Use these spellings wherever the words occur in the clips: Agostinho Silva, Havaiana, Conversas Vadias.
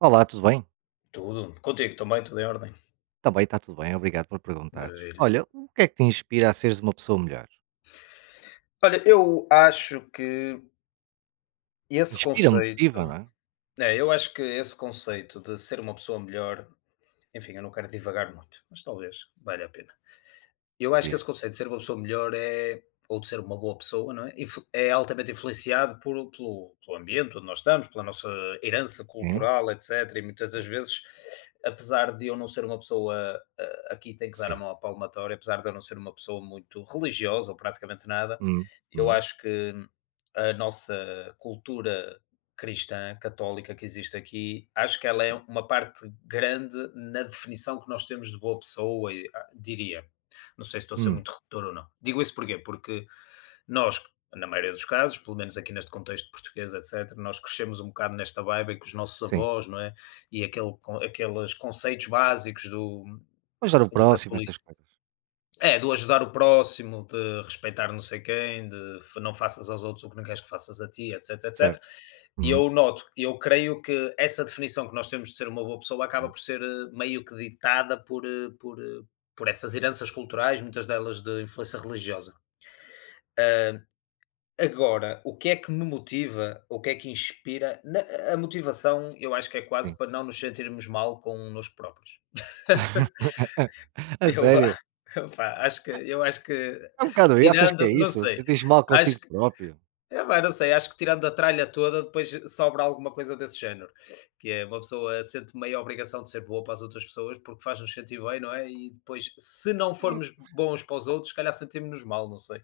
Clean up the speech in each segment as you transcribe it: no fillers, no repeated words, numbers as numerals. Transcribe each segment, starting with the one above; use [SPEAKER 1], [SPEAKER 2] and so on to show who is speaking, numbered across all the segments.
[SPEAKER 1] Olá, tudo bem?
[SPEAKER 2] Tudo. Contigo também, tudo em ordem.
[SPEAKER 1] Também está tudo bem, obrigado por perguntares.
[SPEAKER 2] Maravilha.
[SPEAKER 1] Olha, o que é que te inspira a seres uma pessoa melhor?
[SPEAKER 2] Olha, eu acho que esse
[SPEAKER 1] Inspira,
[SPEAKER 2] conceito,
[SPEAKER 1] motiva, não é?
[SPEAKER 2] esse conceito de ser uma pessoa melhor, enfim, eu não quero divagar muito, mas talvez valha a pena. Eu acho que
[SPEAKER 1] Diz.
[SPEAKER 2] esse conceito de ser uma pessoa melhor é ou de ser uma boa pessoa, não é? É altamente influenciado pelo ambiente onde nós estamos, pela nossa herança
[SPEAKER 1] Sim,
[SPEAKER 2] cultural, etc. E muitas
[SPEAKER 1] sim,
[SPEAKER 2] das vezes, apesar de eu não ser uma pessoa, aqui tem que dar a
[SPEAKER 1] sim.
[SPEAKER 2] mão à palmatória, apesar de eu não ser uma pessoa muito religiosa ou praticamente nada,
[SPEAKER 1] Hum,
[SPEAKER 2] eu
[SPEAKER 1] hum,
[SPEAKER 2] acho que a nossa cultura cristã, católica que existe aqui, acho que ela é uma parte grande na definição que nós temos de boa pessoa, e, diria. Não sei se estou a ser
[SPEAKER 1] hum,
[SPEAKER 2] muito redutor ou não. Digo isso porquê? Porque nós, na maioria dos casos, pelo menos aqui neste contexto português, etc., nós crescemos um bocado nesta vibe em que os nossos
[SPEAKER 1] sim.
[SPEAKER 2] avós, não é? E aquele, aqueles conceitos básicos do,
[SPEAKER 1] Ajudar o
[SPEAKER 2] do
[SPEAKER 1] próximo, essas
[SPEAKER 2] catolicismo
[SPEAKER 1] coisas,
[SPEAKER 2] do ajudar o próximo, de respeitar não sei quem, de não faças aos outros o que não queres que faças a ti, etc, etc.
[SPEAKER 1] certo?
[SPEAKER 2] E
[SPEAKER 1] Hum,
[SPEAKER 2] eu noto, eu creio que essa definição que nós temos de ser uma boa pessoa acaba
[SPEAKER 1] sim,
[SPEAKER 2] por ser meio que ditada por essas heranças culturais, muitas delas de influência religiosa. Ah, agora, o que é que me motiva, o que é que inspira? A motivação, eu acho que é quase
[SPEAKER 1] sim.
[SPEAKER 2] para não nos sentirmos mal com nós próprios.
[SPEAKER 1] A
[SPEAKER 2] Eu
[SPEAKER 1] sério?
[SPEAKER 2] a opá, acho que
[SPEAKER 1] É um bocado isso, achas que
[SPEAKER 2] tirando
[SPEAKER 1] é
[SPEAKER 2] não
[SPEAKER 1] isso?
[SPEAKER 2] sei,
[SPEAKER 1] Você diz mal
[SPEAKER 2] acho
[SPEAKER 1] contigo
[SPEAKER 2] que
[SPEAKER 1] próprio?
[SPEAKER 2] epá, não sei, acho que tirando a tralha toda, depois sobra alguma coisa desse género, que é uma pessoa sente meio a obrigação de ser boa para as outras pessoas, porque faz-nos sentir bem, não é? E depois, se não
[SPEAKER 1] Hum,
[SPEAKER 2] formos bons para os outros, se calhar sentimos-nos mal, não sei.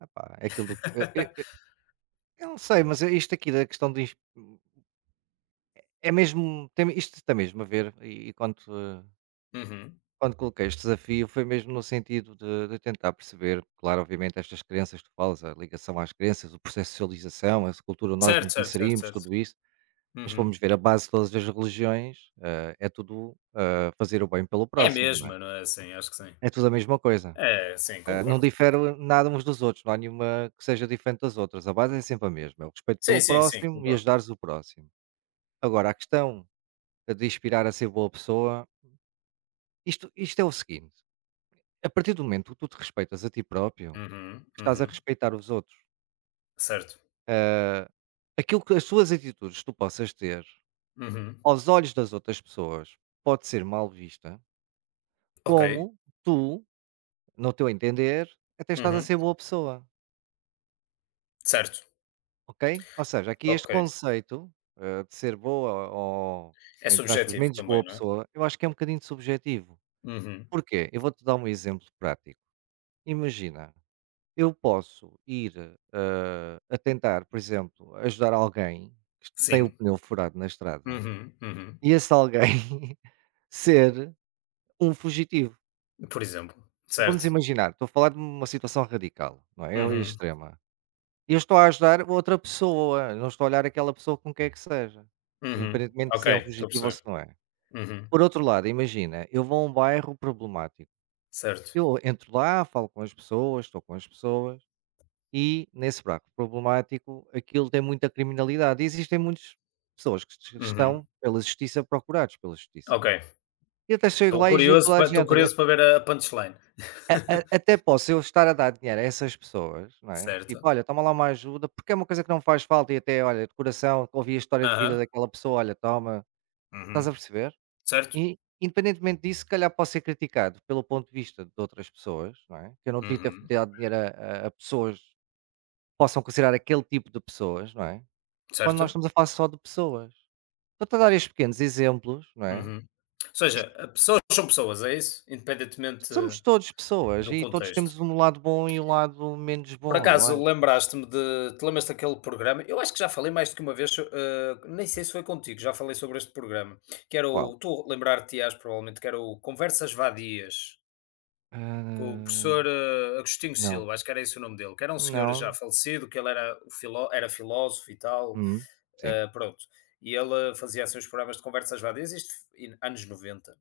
[SPEAKER 1] Epá, é aquilo do que... Eu, eu- eu- eu não sei, mas isto aqui da questão de... É mesmo... Tem, isto tem mesmo a ver, e quanto...
[SPEAKER 2] Uhum.
[SPEAKER 1] Quando coloquei este desafio foi mesmo no sentido de tentar perceber, claro, obviamente estas crenças que tu falas, a ligação às crenças, o processo de socialização, essa cultura, nós
[SPEAKER 2] Certo,
[SPEAKER 1] nos
[SPEAKER 2] certo, certo,
[SPEAKER 1] inserimos,
[SPEAKER 2] certo.
[SPEAKER 1] tudo isso, mas
[SPEAKER 2] Uhum.
[SPEAKER 1] fomos ver a base de todas as religiões, é tudo, fazer o bem pelo
[SPEAKER 2] É
[SPEAKER 1] próximo, não é?
[SPEAKER 2] mesmo não é? Sim, acho que sim.
[SPEAKER 1] É tudo a mesma coisa,
[SPEAKER 2] É, sim,
[SPEAKER 1] não
[SPEAKER 2] concordo.
[SPEAKER 1] difere nada uns dos outros, não há nenhuma que seja diferente das outras, a base é sempre a mesma, é o respeito
[SPEAKER 2] Sim,
[SPEAKER 1] pelo
[SPEAKER 2] sim, sim,
[SPEAKER 1] próximo e
[SPEAKER 2] concordo.
[SPEAKER 1] ajudares o próximo. Agora, a questão de inspirar a ser boa pessoa, isto é o seguinte. A partir do momento que tu te respeitas a ti próprio,
[SPEAKER 2] Uhum,
[SPEAKER 1] estás a
[SPEAKER 2] uhum.
[SPEAKER 1] respeitar os outros.
[SPEAKER 2] Certo.
[SPEAKER 1] eh, Aquilo que as suas atitudes tu possas ter
[SPEAKER 2] Uhum.
[SPEAKER 1] aos olhos das outras pessoas pode ser mal vista,
[SPEAKER 2] Ok.
[SPEAKER 1] como tu, no teu entender, até estás a
[SPEAKER 2] Uhum.
[SPEAKER 1] ser boa pessoa,
[SPEAKER 2] Certo,
[SPEAKER 1] ok? Ou seja, aqui este
[SPEAKER 2] ok.
[SPEAKER 1] conceito de ser boa ou,
[SPEAKER 2] É
[SPEAKER 1] entre aspas,
[SPEAKER 2] subjetivo
[SPEAKER 1] menos
[SPEAKER 2] também,
[SPEAKER 1] boa
[SPEAKER 2] não é?
[SPEAKER 1] pessoa, eu acho que é um bocadinho subjetivo.
[SPEAKER 2] Uhum.
[SPEAKER 1] Porquê? Eu vou-te dar um exemplo prático. Imagina, eu posso ir, a tentar, por exemplo, ajudar alguém que tem o
[SPEAKER 2] Sim.
[SPEAKER 1] pneu furado na estrada
[SPEAKER 2] Uhum, uhum.
[SPEAKER 1] e esse alguém ser um fugitivo.
[SPEAKER 2] Por exemplo.
[SPEAKER 1] Vamos
[SPEAKER 2] Certo.
[SPEAKER 1] imaginar, estou a falar de uma situação radical, não é, eu
[SPEAKER 2] Uhum,
[SPEAKER 1] extrema. Eu estou a ajudar outra pessoa, não estou a olhar aquela pessoa com quem é que seja,
[SPEAKER 2] uhum.
[SPEAKER 1] independentemente de
[SPEAKER 2] Ok,
[SPEAKER 1] se é um
[SPEAKER 2] estou a
[SPEAKER 1] fugitivo ou se
[SPEAKER 2] perceber.
[SPEAKER 1] não é.
[SPEAKER 2] Uhum.
[SPEAKER 1] Por outro lado, imagina, eu vou a um bairro problemático,
[SPEAKER 2] Certo.
[SPEAKER 1] eu entro lá, falo com as pessoas, estou com as pessoas. E nesse buraco problemático, aquilo tem muita criminalidade e existem muitas pessoas que es
[SPEAKER 2] Uhum.
[SPEAKER 1] estão pela justiça, procurados pela justiça.
[SPEAKER 2] Ok.
[SPEAKER 1] E até chego lá e ajudo toda a
[SPEAKER 2] Estou
[SPEAKER 1] gente,
[SPEAKER 2] curioso para ver a punchline.
[SPEAKER 1] a até posso eu estar a dar dinheiro a essas pessoas, não é,
[SPEAKER 2] Certo.
[SPEAKER 1] tipo: "Olha, toma lá uma ajuda", porque é uma coisa que não faz falta e até, olha, de coração, ouvi a história de vida
[SPEAKER 2] Aham.
[SPEAKER 1] daquela pessoa, olha, toma, estás
[SPEAKER 2] Uhum.
[SPEAKER 1] a perceber?
[SPEAKER 2] Certo.
[SPEAKER 1] E independentemente disso, se calhar posso ser criticado pelo ponto de vista de outras pessoas, não é, que eu não devia ter
[SPEAKER 2] Uhum.
[SPEAKER 1] dado dinheiro a pessoas que possam considerar aquele tipo de pessoas, não é? Quando nós
[SPEAKER 2] Certo.
[SPEAKER 1] estamos a falar só de pessoas. Estou-te a dar estes pequenos exemplos, não é?
[SPEAKER 2] Uhum. Ou
[SPEAKER 1] Que
[SPEAKER 2] seja,
[SPEAKER 1] isto
[SPEAKER 2] a pessoas são pessoas, é isso? Independentemente
[SPEAKER 1] somos todos pessoas
[SPEAKER 2] do
[SPEAKER 1] e todos
[SPEAKER 2] contexto.
[SPEAKER 1] temos um lado bom e um lado menos
[SPEAKER 2] Por
[SPEAKER 1] bom, eu
[SPEAKER 2] acaso
[SPEAKER 1] acho.
[SPEAKER 2] lembraste-me de te lembras daquele programa? Eu acho que já falei mais do que uma vez, nem sei se foi contigo, já falei sobre este programa, que era
[SPEAKER 1] Qual?
[SPEAKER 2] o tu lembrar-te-ás provavelmente, que era o Conversas Vadias, com o
[SPEAKER 1] Ah,
[SPEAKER 2] professor, Agostinho
[SPEAKER 1] não.
[SPEAKER 2] Silva, acho que era esse o nome dele, que era um senhor já
[SPEAKER 1] Não.
[SPEAKER 2] falecido, que ele era o filó era filósofo e tal,
[SPEAKER 1] Hum, sim,
[SPEAKER 2] pronto. E ele fazia assim uns programas de conversas vadias, isto em anos 90.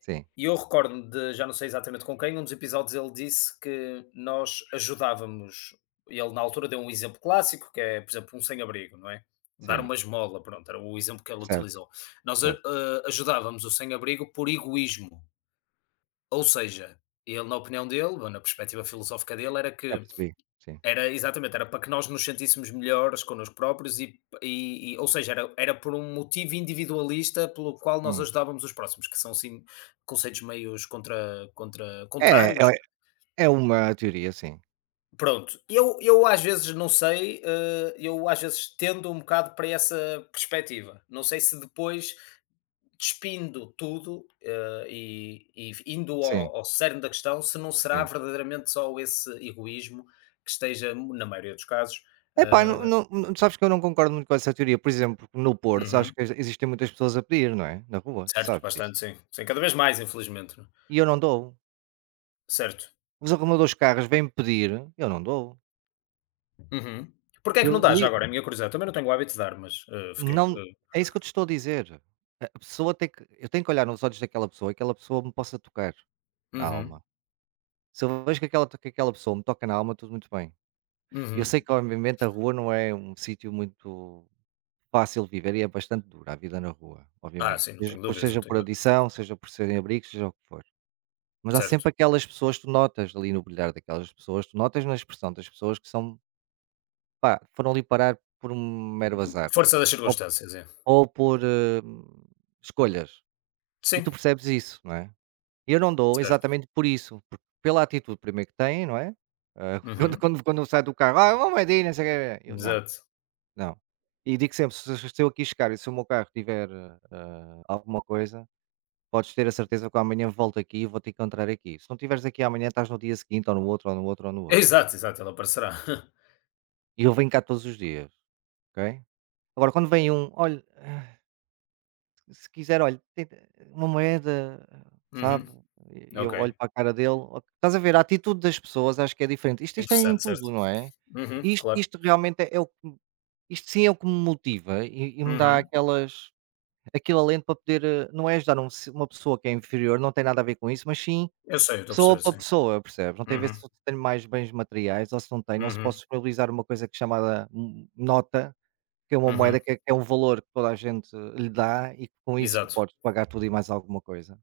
[SPEAKER 1] sim,
[SPEAKER 2] E eu recordo-me de, já não sei exatamente com quem, um dos episódios ele disse que nós ajudávamos. Ele, na altura, deu um exemplo clássico, que é, por exemplo, um sem-abrigo, não é? Dar
[SPEAKER 1] sim.
[SPEAKER 2] uma esmola, pronto, era o exemplo que ele
[SPEAKER 1] Certo,
[SPEAKER 2] utilizou. Nós
[SPEAKER 1] certo.
[SPEAKER 2] ajudávamos o sem-abrigo por egoísmo. Ou seja, ele, na opinião dele, ou na perspectiva filosófica dele, era
[SPEAKER 1] Já
[SPEAKER 2] que
[SPEAKER 1] percebi, sim.
[SPEAKER 2] era exatamente, era para que nós nos sentíssemos melhores connosco próprios e ou seja, era era por um motivo individualista pelo qual nós
[SPEAKER 1] Hum.
[SPEAKER 2] ajudávamos os próximos, que são sim conceitos meios contra contra
[SPEAKER 1] É,
[SPEAKER 2] contrários.
[SPEAKER 1] é é uma teoria, sim.
[SPEAKER 2] Pronto, eu às vezes não sei, eu às vezes tendo um bocado para essa perspectiva. Não sei se depois despindo tudo, e indo
[SPEAKER 1] Sim,
[SPEAKER 2] ao cerne da questão, se não será
[SPEAKER 1] sim.
[SPEAKER 2] verdadeiramente só esse egoísmo que esteja, na maioria dos casos,
[SPEAKER 1] Epá,
[SPEAKER 2] eh,
[SPEAKER 1] não sabes que eu não concordo muito com essa teoria. Por exemplo, no Porto, sabes
[SPEAKER 2] Uhum.
[SPEAKER 1] que existem muitas pessoas a pedir, não é? Na rua, tu
[SPEAKER 2] Certo,
[SPEAKER 1] sabes disso.
[SPEAKER 2] bastante, sim. Sim, cada vez mais, infelizmente, né.
[SPEAKER 1] E eu não dou.
[SPEAKER 2] Certo.
[SPEAKER 1] Os arrumadores de carros vêm-me pedir, eu não dou.
[SPEAKER 2] Uhum. Porquê é que não
[SPEAKER 1] Eu
[SPEAKER 2] dá já
[SPEAKER 1] deli
[SPEAKER 2] agora? É a minha curiosidade. Também não tenho o hábito de dar, mas, fiquei,
[SPEAKER 1] não é isso que eu te estou a dizer. A pessoa tem que, eu tenho que olhar nos olhos daquela pessoa e que aquela pessoa me possa tocar na
[SPEAKER 2] Uhum,
[SPEAKER 1] alma. Se eu vejo que aquela pessoa me toca na alma, tudo muito bem. Eu
[SPEAKER 2] uhum.
[SPEAKER 1] sei que, obviamente, a rua não é um sítio muito fácil de viver e é bastante dura a vida na rua,
[SPEAKER 2] Ah,
[SPEAKER 1] obviamente.
[SPEAKER 2] sim, não
[SPEAKER 1] Seja
[SPEAKER 2] tenho
[SPEAKER 1] por
[SPEAKER 2] dúvidas, não
[SPEAKER 1] seja por
[SPEAKER 2] tenho dú
[SPEAKER 1] adição, seja por serem abrigos, seja o que for. Mas há
[SPEAKER 2] Certo.
[SPEAKER 1] sempre aquelas pessoas, tu notas ali no brilhar daquelas pessoas, tu notas na expressão das pessoas que são... Pá, foram ali parar por um mero azar,
[SPEAKER 2] Força das
[SPEAKER 1] ou
[SPEAKER 2] circunstâncias, é.
[SPEAKER 1] por, escolhas, e tu
[SPEAKER 2] Sim,
[SPEAKER 1] percebes isso, não é? E eu não dou
[SPEAKER 2] certo.
[SPEAKER 1] exatamente por isso, porque pela atitude primeiro que têm, não é? Ah, quando
[SPEAKER 2] Uhum.
[SPEAKER 1] quando quando sai do carro: "Ah, vamos medir não sei o quê", eu: "Não,
[SPEAKER 2] Exato.
[SPEAKER 1] não". E digo sempre: "Se eu aqui chegar e se o meu carro tiver, alguma coisa, podes ter a certeza que eu amanhã volto aqui e vou-te encontrar aqui. Se não estiveres aqui amanhã, estás no dia seguinte ou no outro, ou no outro, ou no outro.
[SPEAKER 2] Exato, exato, ela aparecerá.
[SPEAKER 1] E eu venho cá todos os dias, ok? Agora quando vem um: "Olha. Se quiser, olha, tenta uma moeda, sabe",
[SPEAKER 2] Uhum.
[SPEAKER 1] e
[SPEAKER 2] Ok.
[SPEAKER 1] eu olho para a cara dele o estás a ver, a atitude das pessoas acho que é diferente. Isto é em
[SPEAKER 2] Interessante,
[SPEAKER 1] tudo,
[SPEAKER 2] certo.
[SPEAKER 1] não é?
[SPEAKER 2] Uhum,
[SPEAKER 1] Isto
[SPEAKER 2] claro.
[SPEAKER 1] isto realmente é é o que me isto sim é o que me motiva e me dá
[SPEAKER 2] Uhum.
[SPEAKER 1] aquelas aquele alento para poder, não é ajudar um se uma pessoa que é inferior, não tem nada a ver com isso, mas sim
[SPEAKER 2] Eu sei, eu estou a
[SPEAKER 1] pessoa
[SPEAKER 2] perceber,
[SPEAKER 1] para
[SPEAKER 2] sim.
[SPEAKER 1] pessoa, percebes? Não tem a ver
[SPEAKER 2] Uhum,
[SPEAKER 1] se eu tenho mais bens materiais ou se não tenho, ou se
[SPEAKER 2] uhum,
[SPEAKER 1] posso disponibilizar uma coisa que é chamada n nota, que é uma
[SPEAKER 2] uhum.
[SPEAKER 1] moeda que é um valor que toda a gente lhe dá e que com isso tu
[SPEAKER 2] Exato.
[SPEAKER 1] podes pagar tudo e mais alguma coisa.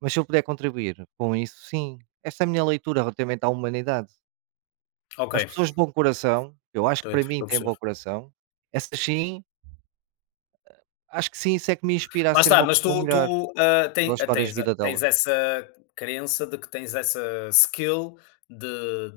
[SPEAKER 1] Mas se eu puder contribuir com isso, sim. Esta é a minha leitura relativamente à humanidade.
[SPEAKER 2] Ok,
[SPEAKER 1] As pessoas de bom coração, eu acho que
[SPEAKER 2] estou
[SPEAKER 1] para
[SPEAKER 2] a
[SPEAKER 1] mim têm
[SPEAKER 2] perceber.
[SPEAKER 1] bom coração, essas sim, acho que sim, isso é que me inspira a
[SPEAKER 2] Lá
[SPEAKER 1] ser
[SPEAKER 2] está,
[SPEAKER 1] uma
[SPEAKER 2] mas
[SPEAKER 1] pessoa
[SPEAKER 2] tu
[SPEAKER 1] melhor,
[SPEAKER 2] tu, ah, ten
[SPEAKER 1] pelas histórias de
[SPEAKER 2] tens ah,
[SPEAKER 1] vida
[SPEAKER 2] tens
[SPEAKER 1] dela.
[SPEAKER 2] essa crença de que tens essa skill de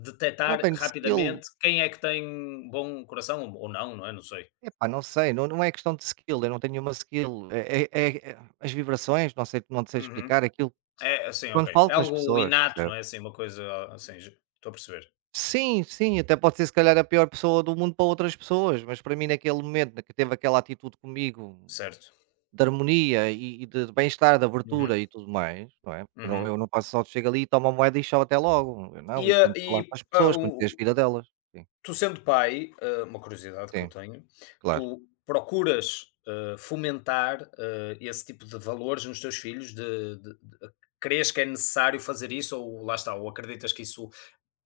[SPEAKER 1] Não
[SPEAKER 2] detectar
[SPEAKER 1] tenho skill,
[SPEAKER 2] rapidamente quem é que tem bom coração ou não, não é, não sei.
[SPEAKER 1] epá, não sei, não, não é questão de skill, eu não tenho nenhuma skill. É as vibrações, não sei, não te sei
[SPEAKER 2] Uhum.
[SPEAKER 1] explicar aquilo
[SPEAKER 2] É, assim
[SPEAKER 1] quando
[SPEAKER 2] ok.
[SPEAKER 1] falo
[SPEAKER 2] É
[SPEAKER 1] com as
[SPEAKER 2] algo
[SPEAKER 1] pessoas.
[SPEAKER 2] inato, não é, assim, uma coisa assim, estou a perceber,
[SPEAKER 1] Sim, sim, até pode ser se calhar a pior pessoa do mundo para outras pessoas, mas para mim naquele momento na que teve aquela atitude comigo
[SPEAKER 2] certo.
[SPEAKER 1] de harmonia e de bem-estar, de
[SPEAKER 2] Uhum,
[SPEAKER 1] abertura e tudo mais, não é? Eu não,
[SPEAKER 2] uhum.
[SPEAKER 1] eu não passo só de chego ali, tomo a moeda e chau até logo. Eu não,
[SPEAKER 2] E,
[SPEAKER 1] e tento falar com
[SPEAKER 2] e,
[SPEAKER 1] as pessoas,
[SPEAKER 2] o
[SPEAKER 1] conhecer as vidas delas. Sim,
[SPEAKER 2] Tu sendo pai, uma curiosidade que eu
[SPEAKER 1] sim,
[SPEAKER 2] tenho,
[SPEAKER 1] claro.
[SPEAKER 2] tu procuras, fomentar, esse tipo de valores nos teus filhos de crês que é necessário fazer isso ou lá está, ou acreditas que isso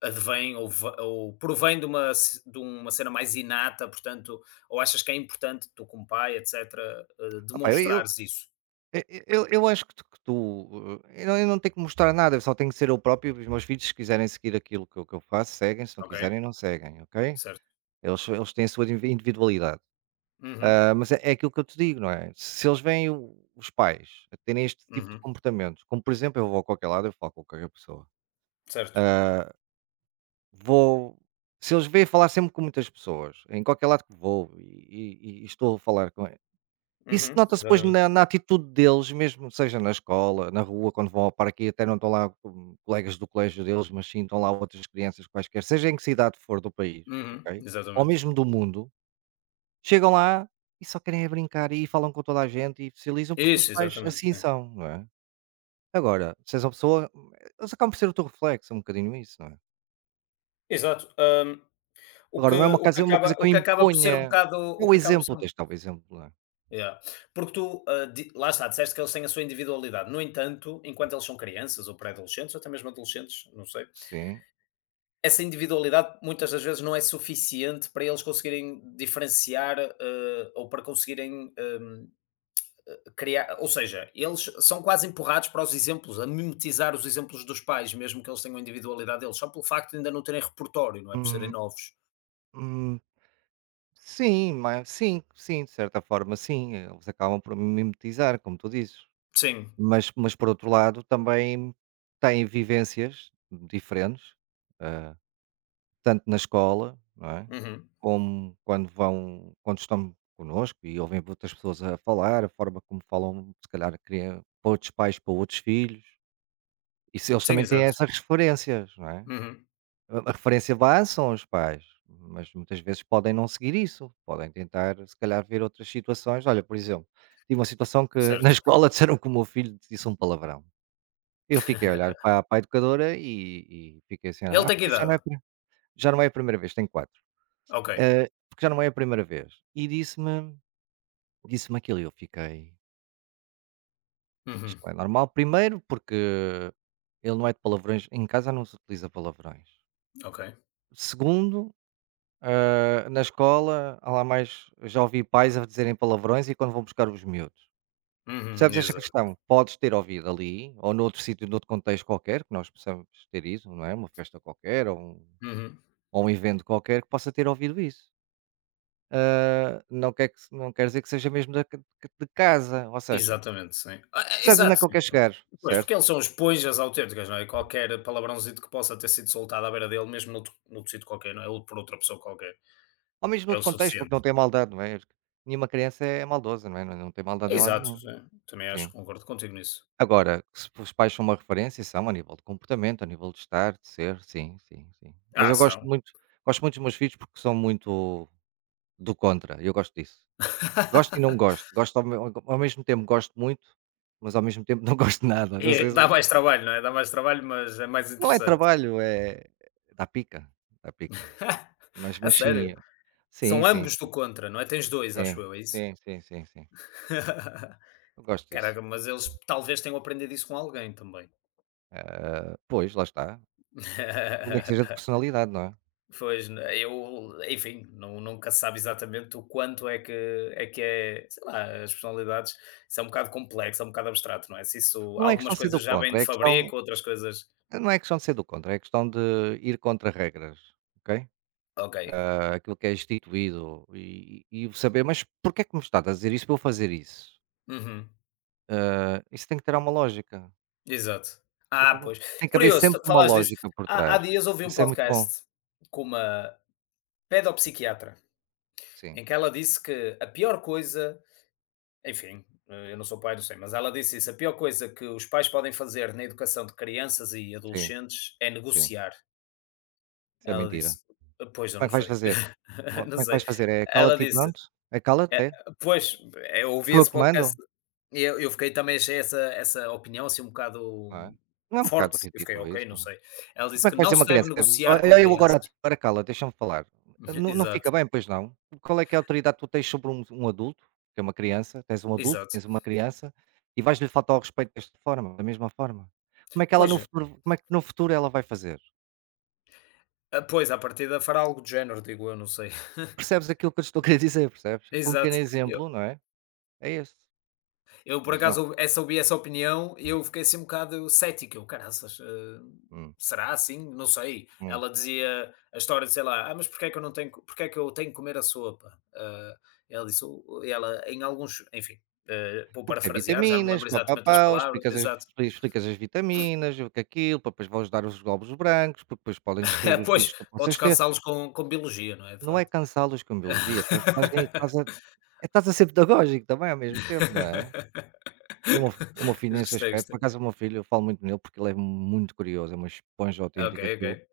[SPEAKER 2] advém ou va ou provém de uma ce de uma cena mais inata, portanto, ou achas que é importante tu como pai, etcétera,
[SPEAKER 1] Opá, eu, eu,
[SPEAKER 2] demonstrares isso?
[SPEAKER 1] eu, eu eu acho que tu, não, eu não tenho que mostrar nada, eu só tenho que ser eu próprio. E os meus filhos, se quiserem seguir aquilo que eu faço, seguem, se não
[SPEAKER 2] Ok,
[SPEAKER 1] quiserem, não seguem, ok?
[SPEAKER 2] certo.
[SPEAKER 1] Eles têm a sua individualidade.
[SPEAKER 2] Uhum,
[SPEAKER 1] Ah, mas é, aquilo que eu te digo, não é? Se eles veem os pais a terem este tipo de
[SPEAKER 2] uhum,
[SPEAKER 1] comportamentos, como por exemplo, eu vou a qualquer lado, eu falo com qualquer pessoa.
[SPEAKER 2] certo.
[SPEAKER 1] Ah, vou. Se eles veem falar sempre com muitas pessoas, em qualquer lado que vou e, e estou a falar com eles. Isso
[SPEAKER 2] Uhum,
[SPEAKER 1] nota-se depois na,
[SPEAKER 2] exatamente.
[SPEAKER 1] na atitude deles, mesmo seja na escola, na rua, quando vão ao parque, e até não estão lá colegas do colégio deles, mas sim estão lá outras crianças quaisquer, seja em que cidade for do país,
[SPEAKER 2] Uhum,
[SPEAKER 1] ok? Ou
[SPEAKER 2] exatamente.
[SPEAKER 1] mesmo do mundo. Chegam lá e só querem é brincar e falam com toda a gente e socializam, porque os
[SPEAKER 2] Isso,
[SPEAKER 1] pais
[SPEAKER 2] exatamente,
[SPEAKER 1] assim
[SPEAKER 2] sim.
[SPEAKER 1] são, não é? Agora, se és uma pessoa, eles acabam por ser o teu reflexo, é um bocadinho isso, não é?
[SPEAKER 2] Exato, Hum,
[SPEAKER 1] Agora, não é uma casa é uma coisa que
[SPEAKER 2] o
[SPEAKER 1] eu
[SPEAKER 2] que acaba por ser um
[SPEAKER 1] imponha,
[SPEAKER 2] bocado
[SPEAKER 1] é
[SPEAKER 2] o
[SPEAKER 1] o
[SPEAKER 2] que acaba por ser
[SPEAKER 1] exemplo,
[SPEAKER 2] um
[SPEAKER 1] tens de dar o exemplo, não é?
[SPEAKER 2] yeah, porque tu, di lá está, disseste que eles têm a sua individualidade. No entanto, enquanto eles são crianças ou pré-adolescentes ou até mesmo adolescentes, não sei,
[SPEAKER 1] Sim.
[SPEAKER 2] essa individualidade muitas das vezes não é suficiente para eles conseguirem diferenciar, ou para conseguirem, criar ou seja, eles são quase empurrados para os exemplos, a mimetizar os exemplos dos pais, mesmo que eles tenham a individualidade deles, só pelo facto de ainda não terem repertório, não é, por serem
[SPEAKER 1] Hum,
[SPEAKER 2] novos.
[SPEAKER 1] hum, sim, mas sim, sim, de certa forma sim, eles acabam por mimetizar, como tu dizes.
[SPEAKER 2] Sim,
[SPEAKER 1] Mas por outro lado também têm vivências diferentes, ah, tanto na escola, não é,
[SPEAKER 2] uhum.
[SPEAKER 1] como quando estão connosco e ouvem outras pessoas a falar, a forma como falam, se calhar cria para outros pais, para outros filhos, e se eles
[SPEAKER 2] Sim,
[SPEAKER 1] também têm
[SPEAKER 2] exato.
[SPEAKER 1] essas referências, não é.
[SPEAKER 2] Uhum.
[SPEAKER 1] A referência base são os pais, mas muitas vezes podem não seguir isso, podem tentar se calhar ver outras situações. Olha, por exemplo, tive uma situação que na
[SPEAKER 2] Certo.
[SPEAKER 1] escola disseram que o meu filho disse um palavrão. Eu fiquei a olhar para a educadora e fiquei assim:
[SPEAKER 2] Ele
[SPEAKER 1] "Ah,
[SPEAKER 2] tem que
[SPEAKER 1] porque isto
[SPEAKER 2] idade?
[SPEAKER 1] já não é a primeira vez, tem 4
[SPEAKER 2] Ok.
[SPEAKER 1] porque já não é a primeira vez". E disse-me aquilo e eu fiquei: "Isto
[SPEAKER 2] Uhum.
[SPEAKER 1] não é normal". Primeiro, porque ele não é de palavrões, em casa não se utiliza palavrões.
[SPEAKER 2] Ok.
[SPEAKER 1] Segundo, na escola, há lá mais, já ouvi pais a dizerem palavrões e quando vão buscar os miúdos.
[SPEAKER 2] Uhum.
[SPEAKER 1] Percebes esta
[SPEAKER 2] Exato.
[SPEAKER 1] questão? Podes ter ouvido ali ou noutro sítio, noutro contexto qualquer, que nós possamos ter isso, não é, uma festa qualquer ou um
[SPEAKER 2] Uhum.
[SPEAKER 1] ou um evento qualquer que possa ter ouvido isso. Não quer dizer que seja mesmo da ca de casa, ou seja,
[SPEAKER 2] Exatamente, sim. Ah,
[SPEAKER 1] percebes onde é
[SPEAKER 2] exato.
[SPEAKER 1] que ele
[SPEAKER 2] Sim.
[SPEAKER 1] quer chegar,
[SPEAKER 2] Pois, porque
[SPEAKER 1] certo?
[SPEAKER 2] eles são esponjas autênticas, não é? Qualquer palavrãozinho que possa ter sido soltado à beira dele, mesmo noutro, noutro sítio qualquer, não é? Ou por outra pessoa qualquer,
[SPEAKER 1] Ou mesmo
[SPEAKER 2] é
[SPEAKER 1] noutro
[SPEAKER 2] o
[SPEAKER 1] contexto, porque
[SPEAKER 2] suficiente.
[SPEAKER 1] não tem maldade, não é? Nenhuma criança é maldosa, não é? Não tem maldade em lado
[SPEAKER 2] Exato,
[SPEAKER 1] nenhum.
[SPEAKER 2] sim. Também acho,
[SPEAKER 1] Sim.
[SPEAKER 2] concordo contigo nisso.
[SPEAKER 1] Agora, se os pais são uma referência, são a nível de comportamento, a nível de estar, de ser, sim, sim, sim. Mas
[SPEAKER 2] Ah,
[SPEAKER 1] eu gosto
[SPEAKER 2] são.
[SPEAKER 1] muito gosto muito dos meus filhos porque são muito do contra, eu gosto disso. Gosto e não gosto, gosto ao mesmo tempo gosto muito, mas ao mesmo tempo não gosto de nada, não sei
[SPEAKER 2] E
[SPEAKER 1] se.
[SPEAKER 2] dá mais trabalho, não é? Dá mais trabalho, mas é mais
[SPEAKER 1] Não é
[SPEAKER 2] interessante.
[SPEAKER 1] trabalho, é dá pica, dá pica. Mas
[SPEAKER 2] A
[SPEAKER 1] mas sim,
[SPEAKER 2] sério?
[SPEAKER 1] sim,
[SPEAKER 2] São
[SPEAKER 1] sim,
[SPEAKER 2] ambos do contra, não é? Tens 2
[SPEAKER 1] sim,
[SPEAKER 2] acho eu, é isso?
[SPEAKER 1] sim, sim, sim, sim. Eu gosto disso.
[SPEAKER 2] Caraca, mas eles talvez tenham aprendido isso com alguém também.
[SPEAKER 1] Ah, pois, lá está. Nem que seja de personalidade, não é?
[SPEAKER 2] Pois, né, eu enfim, não nunca se sabe exatamente o quanto é que é, sei lá, as personalidades isso é um bocado complexo, é um bocado abstrato, não é? Se isso
[SPEAKER 1] Não é questão
[SPEAKER 2] algumas
[SPEAKER 1] de ser do
[SPEAKER 2] coisas já vêm
[SPEAKER 1] contra,
[SPEAKER 2] de
[SPEAKER 1] é questão
[SPEAKER 2] fabrico, outras coisas
[SPEAKER 1] não é questão de ser do contra, é questão de ir contra regras, ok?
[SPEAKER 2] ok.
[SPEAKER 1] Aquilo que é instituído e saber: "Mas porquê é que me estás a dizer isso para eu fazer isso?".
[SPEAKER 2] Uhum.
[SPEAKER 1] Isso tem que ter uma lógica.
[SPEAKER 2] Exato. Ah,
[SPEAKER 1] Então
[SPEAKER 2] pois.
[SPEAKER 1] tem que haver
[SPEAKER 2] Curioso,
[SPEAKER 1] sempre
[SPEAKER 2] tu
[SPEAKER 1] uma
[SPEAKER 2] falares disso.
[SPEAKER 1] lógica por
[SPEAKER 2] Há
[SPEAKER 1] trás.
[SPEAKER 2] dias ouvi um
[SPEAKER 1] Isso é muito bom.
[SPEAKER 2] podcast com uma pedopsiquiatra,
[SPEAKER 1] Sim,
[SPEAKER 2] em que ela disse que a pior coisa Enfim, eu não sou pai, não sei, mas ela disse isso: a pior coisa que os pais podem fazer na educação de crianças e
[SPEAKER 1] sim,
[SPEAKER 2] adolescentes é
[SPEAKER 1] sim.
[SPEAKER 2] negociar.
[SPEAKER 1] Isso é
[SPEAKER 2] Ela
[SPEAKER 1] mentira.
[SPEAKER 2] disse: Pois, eu
[SPEAKER 1] Como é
[SPEAKER 2] não
[SPEAKER 1] que vais
[SPEAKER 2] sei.
[SPEAKER 1] fazer? Ó,
[SPEAKER 2] Não
[SPEAKER 1] como é que
[SPEAKER 2] sei.
[SPEAKER 1] vais fazer? É
[SPEAKER 2] Ela
[SPEAKER 1] cala-te e
[SPEAKER 2] disse:
[SPEAKER 1] pronto? É cala-te,
[SPEAKER 2] "É,
[SPEAKER 1] é?
[SPEAKER 2] Pois, eu ouvi
[SPEAKER 1] Sou eu
[SPEAKER 2] esse
[SPEAKER 1] que
[SPEAKER 2] podcast
[SPEAKER 1] mando?
[SPEAKER 2] e eu fiquei também, achei essa, essa opinião assim um bocado
[SPEAKER 1] Não é? Não é um bocado
[SPEAKER 2] forte. Eu fiquei,
[SPEAKER 1] ridículo isso?
[SPEAKER 2] ok, não
[SPEAKER 1] Então
[SPEAKER 2] sei. Ela disse
[SPEAKER 1] como é
[SPEAKER 2] que
[SPEAKER 1] que vai
[SPEAKER 2] não
[SPEAKER 1] dizer
[SPEAKER 2] se
[SPEAKER 1] uma
[SPEAKER 2] deve
[SPEAKER 1] criança:
[SPEAKER 2] negociar com
[SPEAKER 1] "Olha eu agora a
[SPEAKER 2] crianças.
[SPEAKER 1] ti, agora cala deixa-me falar". Não
[SPEAKER 2] Exato,
[SPEAKER 1] fica bem, pois não? Qual é que é a autoridade que tu tens sobre um adulto, que é uma criança, tens um adulto,
[SPEAKER 2] exato.
[SPEAKER 1] tens uma criança, e vais-lhe faltar ao respeito desta forma, da mesma forma?
[SPEAKER 2] Pois,
[SPEAKER 1] Como é que no futuro ela vai fazer?
[SPEAKER 2] pois, à partida fará algo do género, digo eu, não sei.
[SPEAKER 1] Percebes aquilo que eu te estou a querer dizer, percebes? Foi um pequeno
[SPEAKER 2] Exato. Eu-
[SPEAKER 1] exemplo, não é? É esse,
[SPEAKER 2] Eu, por
[SPEAKER 1] mas não.
[SPEAKER 2] acaso, ou- essa ouvi essa opinião e eu fiquei assim um bocado cético. Eu, caraças,
[SPEAKER 1] Hum,
[SPEAKER 2] será assim? Não sei.
[SPEAKER 1] hum.
[SPEAKER 2] Ela dizia a história de, sei lá, mas porquê é que eu não tenho, porquê é que eu tenho que comer a sopa? Ah, ela disse, "O- o-" ela, em alguns, enfim, vou
[SPEAKER 1] Porque tem
[SPEAKER 2] parafrasear, já não me
[SPEAKER 1] vitaminas,
[SPEAKER 2] lembro
[SPEAKER 1] pá
[SPEAKER 2] exatamente das
[SPEAKER 1] pau
[SPEAKER 2] palavras, exato.
[SPEAKER 1] explicas as vitaminas, o que é aquilo, para depois vão dar os glóbulos brancos, porque depois podem destruir os vírus
[SPEAKER 2] pois,
[SPEAKER 1] que tu
[SPEAKER 2] podes
[SPEAKER 1] possas ter.
[SPEAKER 2] cansá-los com biologia, não é? De
[SPEAKER 1] Não é
[SPEAKER 2] facto.
[SPEAKER 1] cansá-los com biologia, estás estás nem estás a é estás a ser pedagógico também ao mesmo tempo, não é? E o meu filho
[SPEAKER 2] Mas
[SPEAKER 1] nesse
[SPEAKER 2] gostei,
[SPEAKER 1] aspecto, por
[SPEAKER 2] gostei.
[SPEAKER 1] acaso o meu filho, eu falo muito nele porque ele é muito curioso, é uma esponja
[SPEAKER 2] Ok,
[SPEAKER 1] autêntica aquilo.
[SPEAKER 2] ok.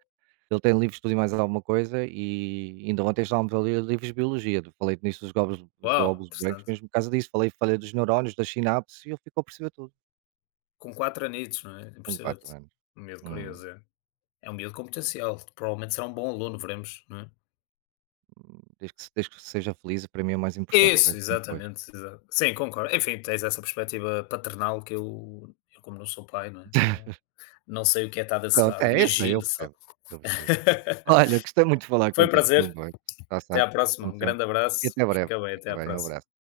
[SPEAKER 1] Ele tem livros de tudo e mais alguma coisa e ainda ontem estávamos a ler livros de biologia, falei nisso dos glóbulos
[SPEAKER 2] Uau,
[SPEAKER 1] glóbulos brancos
[SPEAKER 2] interessante.
[SPEAKER 1] mesmo por causa disso, falei dos neurónios, das sinapses e ele ficou a perceber tudo.
[SPEAKER 2] Com 4 anitos, não é?
[SPEAKER 1] Com 4
[SPEAKER 2] Impressionante.
[SPEAKER 1] anos.
[SPEAKER 2] Um miúdo
[SPEAKER 1] Hum,
[SPEAKER 2] curioso, é. É um miúdo com potencial. Provavelmente será um bom aluno, veremos, não é?
[SPEAKER 1] desde que se desde que seja feliz, para mim é o mais importante, o
[SPEAKER 2] Isso,
[SPEAKER 1] resto vem depois.
[SPEAKER 2] exatamente. Sim, concordo. Enfim, tens essa perspectiva paternal que eu como não sou pai, não é? Não, não sei o que é estar desse
[SPEAKER 1] Pronto,
[SPEAKER 2] lado.
[SPEAKER 1] é isso, eu
[SPEAKER 2] Imagino só.
[SPEAKER 1] percebo, eu percebo. Olha, gostei muito de falar
[SPEAKER 2] Foi um
[SPEAKER 1] contigo, foi um
[SPEAKER 2] prazer.
[SPEAKER 1] gosto, já
[SPEAKER 2] Até à
[SPEAKER 1] sabes,
[SPEAKER 2] próxima.
[SPEAKER 1] como
[SPEAKER 2] Um
[SPEAKER 1] sempre,
[SPEAKER 2] grande
[SPEAKER 1] e
[SPEAKER 2] abraço.
[SPEAKER 1] até breve.
[SPEAKER 2] Fica bem. Até
[SPEAKER 1] Fica
[SPEAKER 2] à
[SPEAKER 1] bem, um
[SPEAKER 2] próxima.
[SPEAKER 1] abraço.